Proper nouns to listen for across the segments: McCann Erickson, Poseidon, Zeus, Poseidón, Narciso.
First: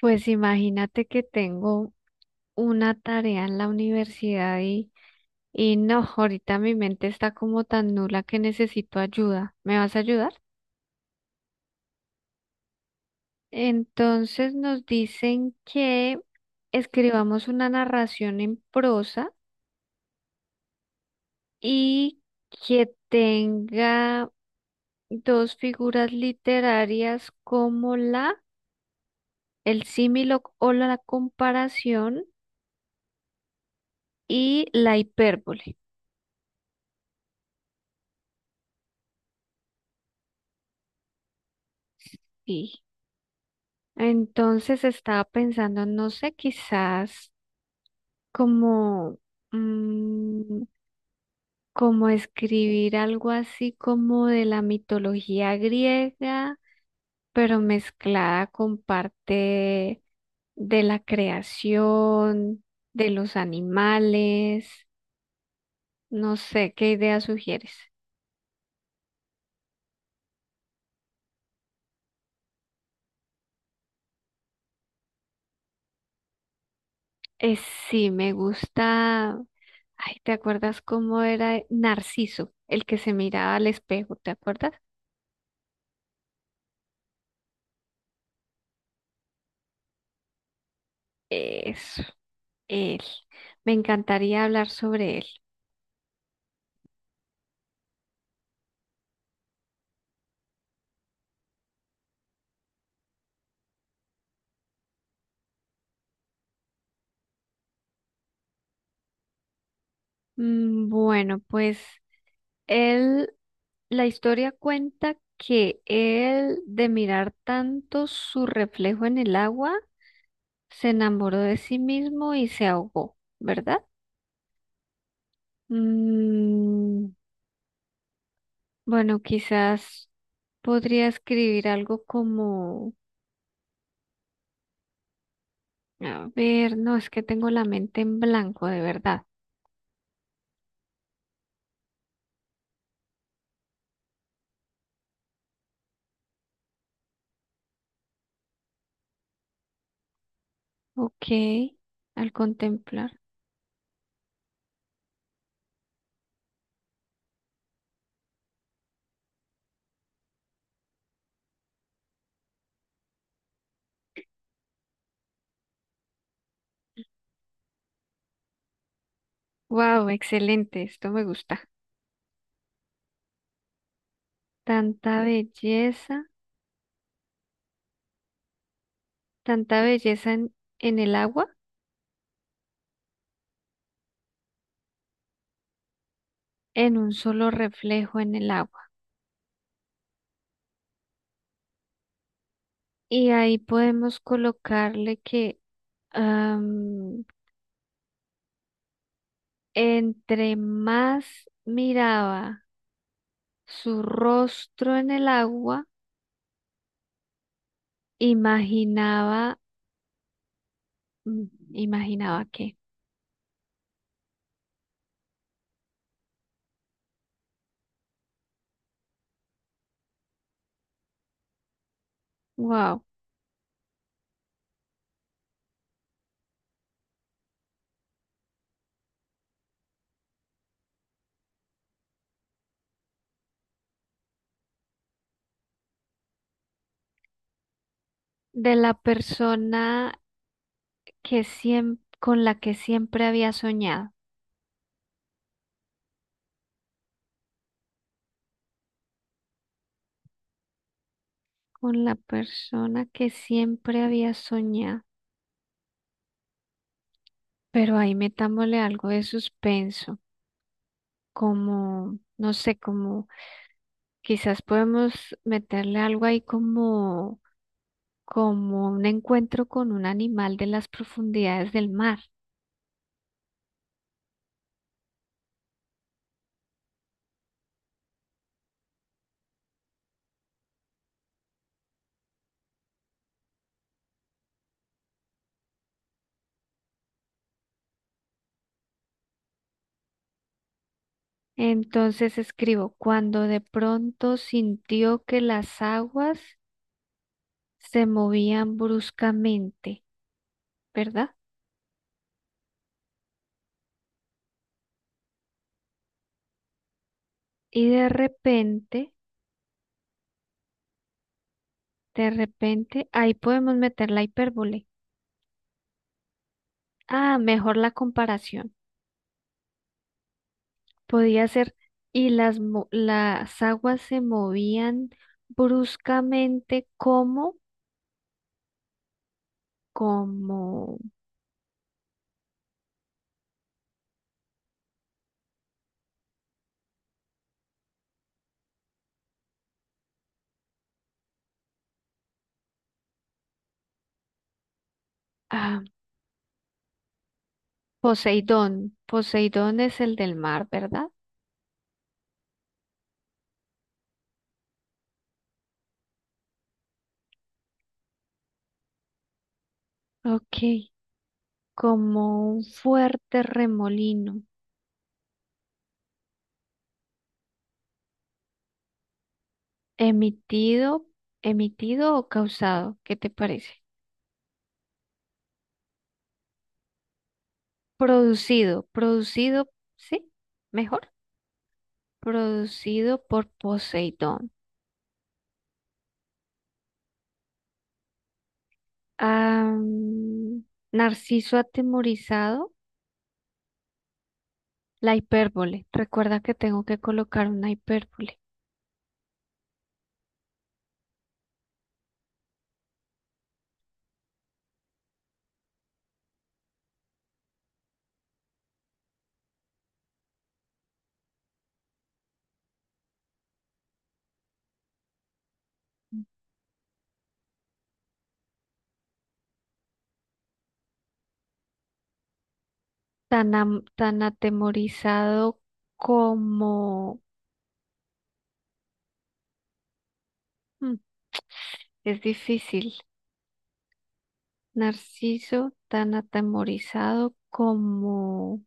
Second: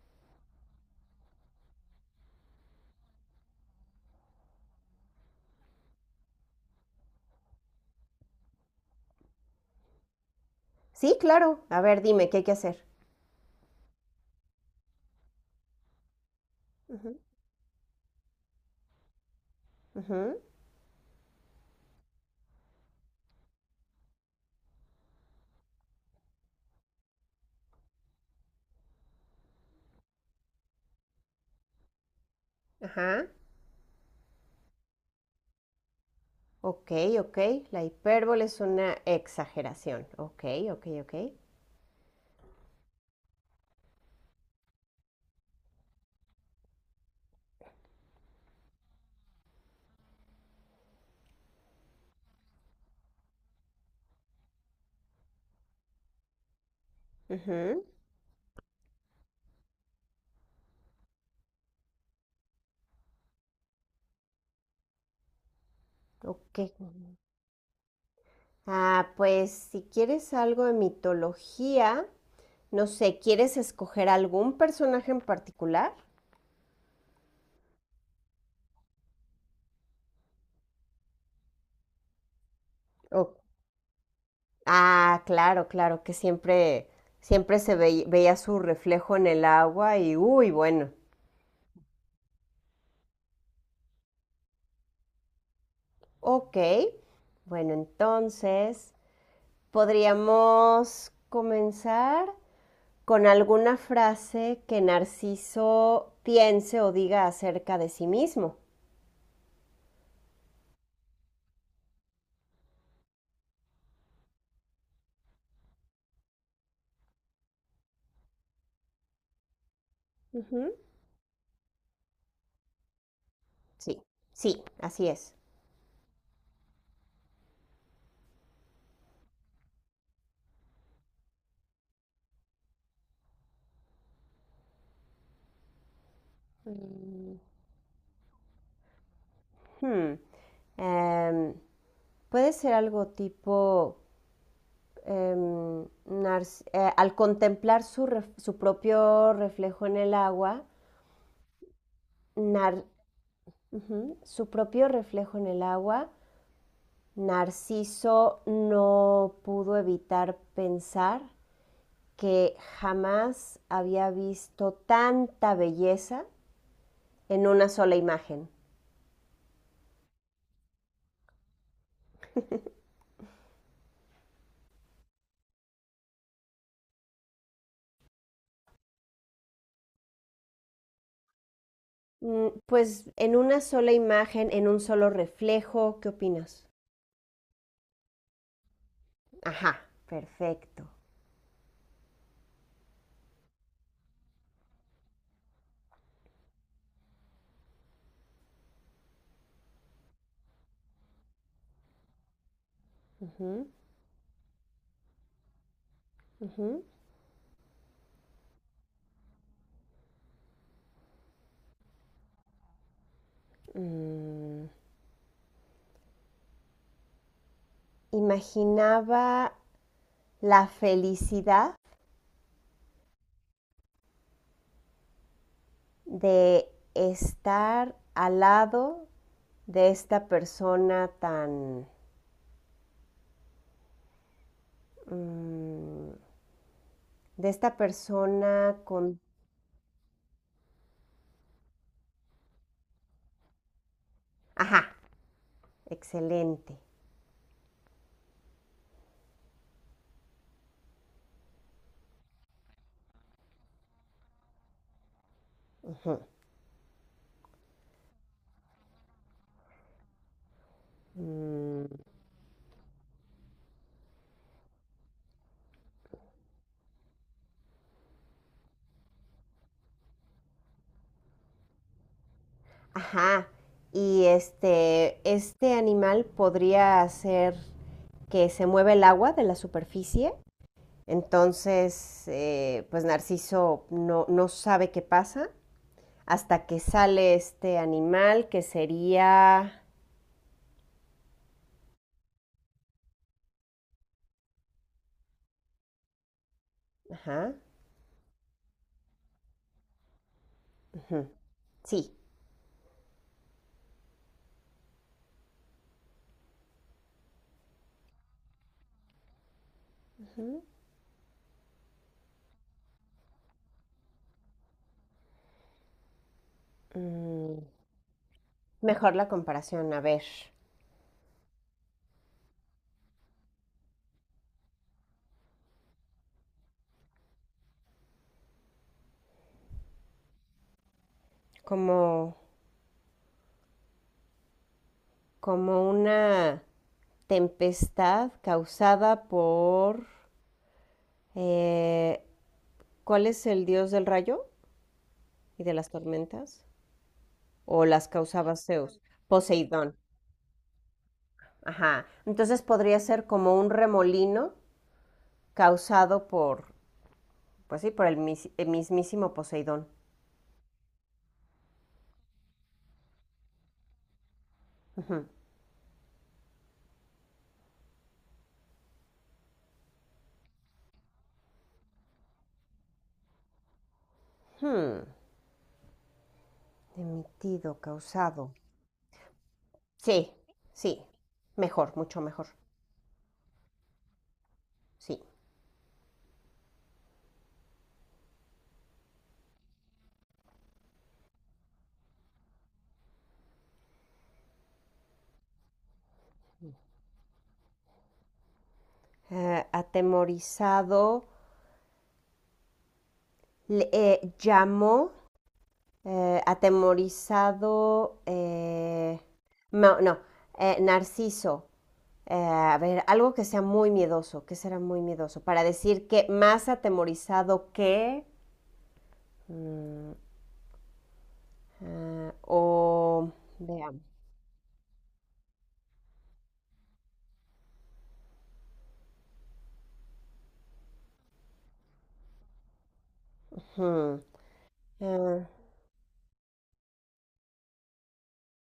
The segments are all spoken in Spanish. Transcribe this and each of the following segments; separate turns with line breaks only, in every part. Pues imagínate que tengo una tarea en la universidad y no, ahorita mi mente está como tan nula que necesito ayuda. ¿Me vas a ayudar?
Sí, claro. A ver, dime, ¿qué hay que hacer?
Entonces nos dicen que
Ujú.
escribamos una narración en prosa
Ujú.
y que tenga dos figuras literarias como la, el símil o la comparación
Ajá.
y la hipérbole.
Ok, ok. La hipérbole es una exageración. Ok, ok, ok.
Entonces estaba pensando, no sé, quizás como, mm, como escribir algo así como de la mitología griega, pero
Ujú.
mezclada con parte de la creación, de los animales, no
Ok.
sé, ¿qué idea sugieres?
Ah, pues si quieres algo de mitología, no sé, ¿quieres escoger algún personaje en particular?
Eh, sí, me gusta. Ay, ¿te acuerdas cómo era Narciso, el que se
O-
miraba al espejo? ¿Te acuerdas?
Ah, claro, que siempre veía su reflejo en el agua y, uy, bueno.
Eso. Él. Me encantaría hablar sobre él.
Ok, bueno, entonces... Podríamos comenzar con alguna frase que Narciso piense o diga acerca de sí mismo.
Bueno, pues él, la historia cuenta que él, de mirar tanto su reflejo en el agua,
Ujú.
se enamoró de sí mismo y se ahogó, ¿verdad?
Sí, sí, así es.
Mm, bueno, quizás podría escribir algo como, a ver, no, es que
Mm,
tengo la mente en blanco, de verdad.
Hmm, em, Puede ser algo tipo al contemplar su propio reflejo en el agua.
Ok, al
Nar-
contemplar.
Ujú, su propio reflejo en el agua, Narciso no pudo evitar pensar que jamás había visto tanta belleza en una sola imagen.
Wow, excelente, esto me gusta. Tanta belleza, tanta belleza en el agua,
Pues en una sola imagen, en un solo reflejo, ¿qué opinas?
en un solo reflejo en el agua.
Ajá, perfecto.
Y ahí podemos colocarle que am, entre más miraba
Ujú,
su rostro en el agua,
ujú.
imaginaba, mm, imaginaba que,
Mm, Imaginaba la felicidad
wow,
de estar al lado de esta persona tan... Mm, de esta
de
persona
la
con...
persona que siempre, con la que siempre había soñado,
Ajá, excelente.
con la persona que siempre había soñado. Pero ahí metámosle algo de suspenso,
Mm,
como, no sé, como quizás podemos meterle algo ahí como, como un encuentro con un animal de las profundidades del mar.
ajá. Y este animal podría hacer que se mueva el agua de la superficie. Entonces, pues Narciso no sabe qué pasa hasta que sale este animal que sería...
Entonces escribo, cuando de pronto sintió que las aguas
Ajá.
se movían bruscamente,
Ujú.
¿verdad?
Sí.
Y
Ujú.
de repente, ahí podemos meter la hipérbole. Ah,
Mm,
mejor la comparación.
Mejor la comparación. A ver,
Podía ser, y las, las aguas se movían bruscamente como, como
¿cómo, como una tempestad causada por... eh, ¿cuál es el dios del rayo y de
ah,
las tormentas? ¿O las causaba
Poseidón.
Zeus?
Poseidón
Poseidón.
es el del mar, ¿verdad?
Ajá. Entonces podría ser como un remolino causado por, pues sí, por el mismísimo Poseidón.
Ok, como un fuerte remolino
Ujú.
emitido, emitido o causado, ¿qué te parece?
Hmm. Emitido, causado.
Producido, producido, ¿sí?
Sí, sí.
Mejor,
Mejor, mucho mejor.
producido por Poseidón.
Sí.
Ah, Narciso atemorizado. La hipérbole. Recuerda que tengo que colocar una hipérbole.
Atemorizado. Llamó... atemorizado, no, no, Narciso. A ver, algo que sea muy miedoso. ¿Qué será muy miedoso? Para decir que más atemorizado que... mm, ah, o.
Tan,
Veamos.
tan atemorizado como... Mm, es difícil.
Hmm, ah,
Narciso, tan atemorizado como...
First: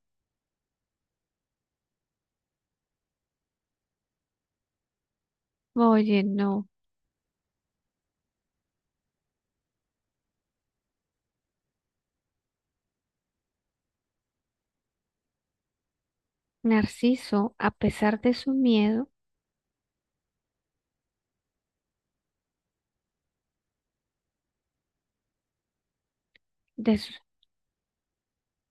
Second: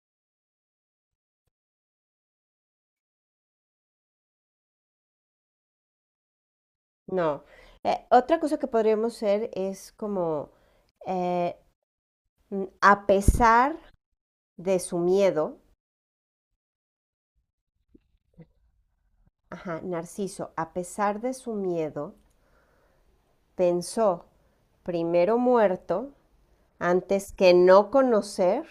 Oye, no.
no. Otra cosa que podríamos hacer es como... eh, a pesar de su miedo.
Narciso, a pesar de su miedo,
Ajá, Narciso, a pesar de su miedo, pensó: primero muerto
de su-
antes que no conocer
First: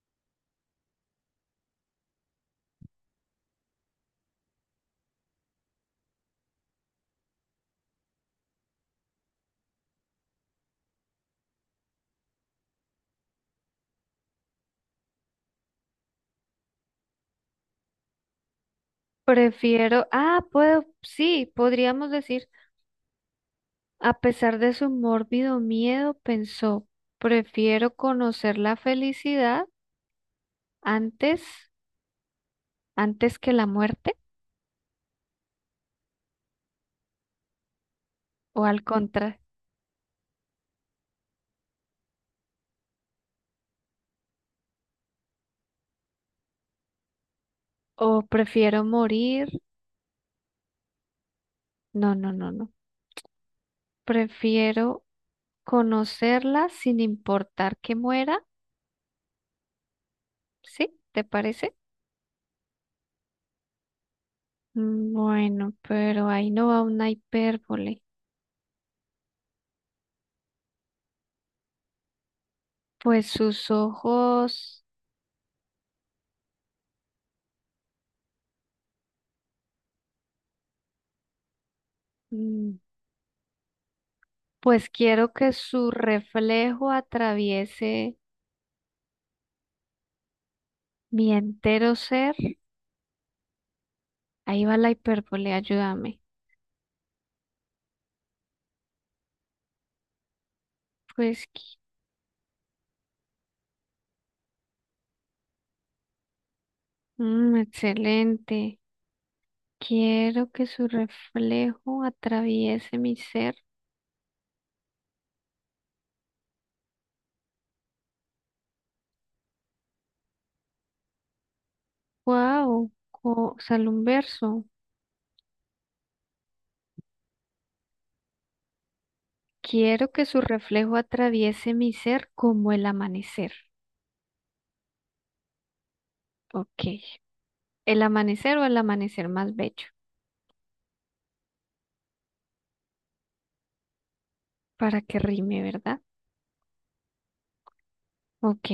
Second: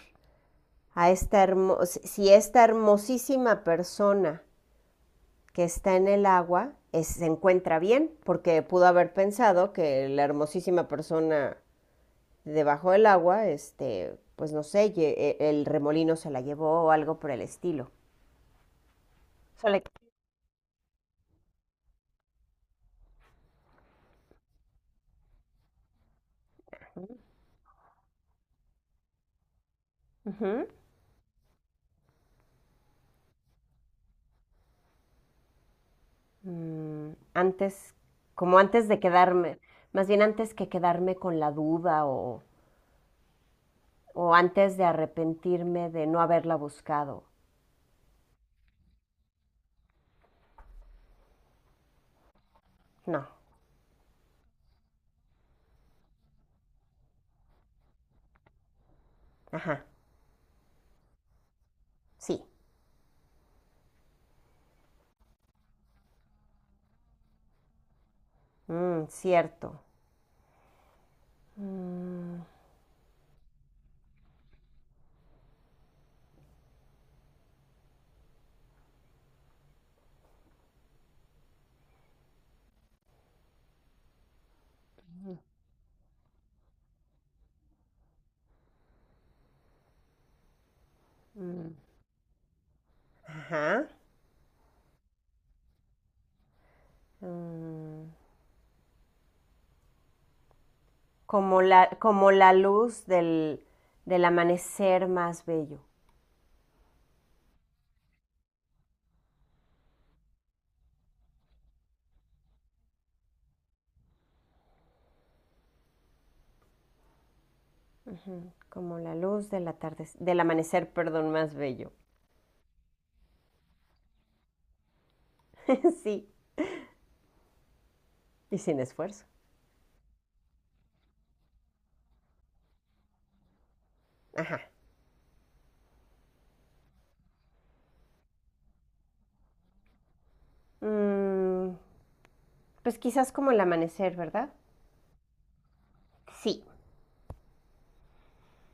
a esta hermos si si esta hermosísima persona que está en el agua. Se encuentra bien, porque pudo haber pensado que la hermosísima persona debajo del agua, este, pues no sé, el remolino se la llevó o algo por el estilo. Se le-
prefiero... Ah, puedo... Sí, podríamos decir, a pesar de su mórbido miedo, pensó, prefiero conocer la felicidad antes, antes que la muerte.
Mm, antes, como
O al
antes de
contra,
quedarme, más bien antes que quedarme con la duda o antes de arrepentirme de no haberla buscado.
o prefiero morir. No, no, no, no.
No.
Prefiero conocerla sin importar que muera.
Ajá.
¿Sí? ¿Te parece?
Sí.
Bueno, pero ahí no va una hipérbole.
Mm, cierto.
Pues sus ojos, mm, pues quiero que su reflejo atraviese mi
Mm,
entero ser.
ajá.
Ahí va la hipérbole, ayúdame.
Mm,
Pues,
Como
qui-
como la luz del amanecer más bello.
excelente. Quiero que su reflejo atraviese mi ser.
Como la luz del atardecer, del amanecer, perdón, más bello.
Wow, sale un verso.
Sí. Y sin esfuerzo.
Quiero que su reflejo atraviese mi ser como el amanecer. Ok. El amanecer o el amanecer más bello.
Mm, pues quizás como el amanecer, ¿verdad?
Para que rime, ¿verdad?
Sí.
Ok.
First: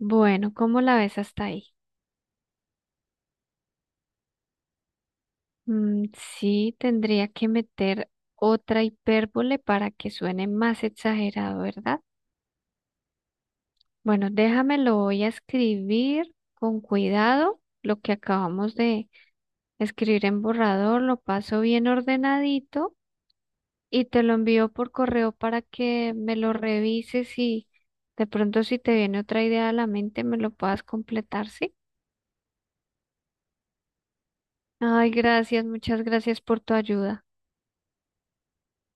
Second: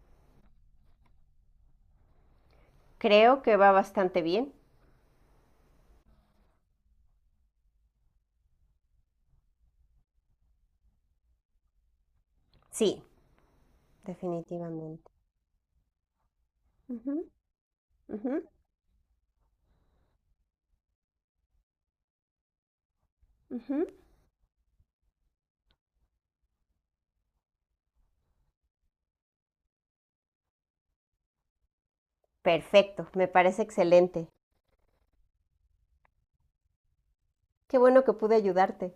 Bueno, ¿cómo la ves hasta ahí?
Creo que va bastante bien.
Mm, sí, tendría que meter otra hipérbole para que suene más exagerado, ¿verdad?
Sí,
Bueno, déjame, lo
definitivamente.
voy a escribir con
Ujú,
cuidado. Lo que
ujú,
acabamos de escribir en borrador, lo paso bien ordenadito
ujú.
y te lo envío por correo para que me lo revises y de pronto si te viene otra idea a la mente me lo puedas completar, ¿sí?
Perfecto, me parece excelente.
Ay, gracias, muchas gracias por tu ayuda.
Qué bueno que pude ayudarte.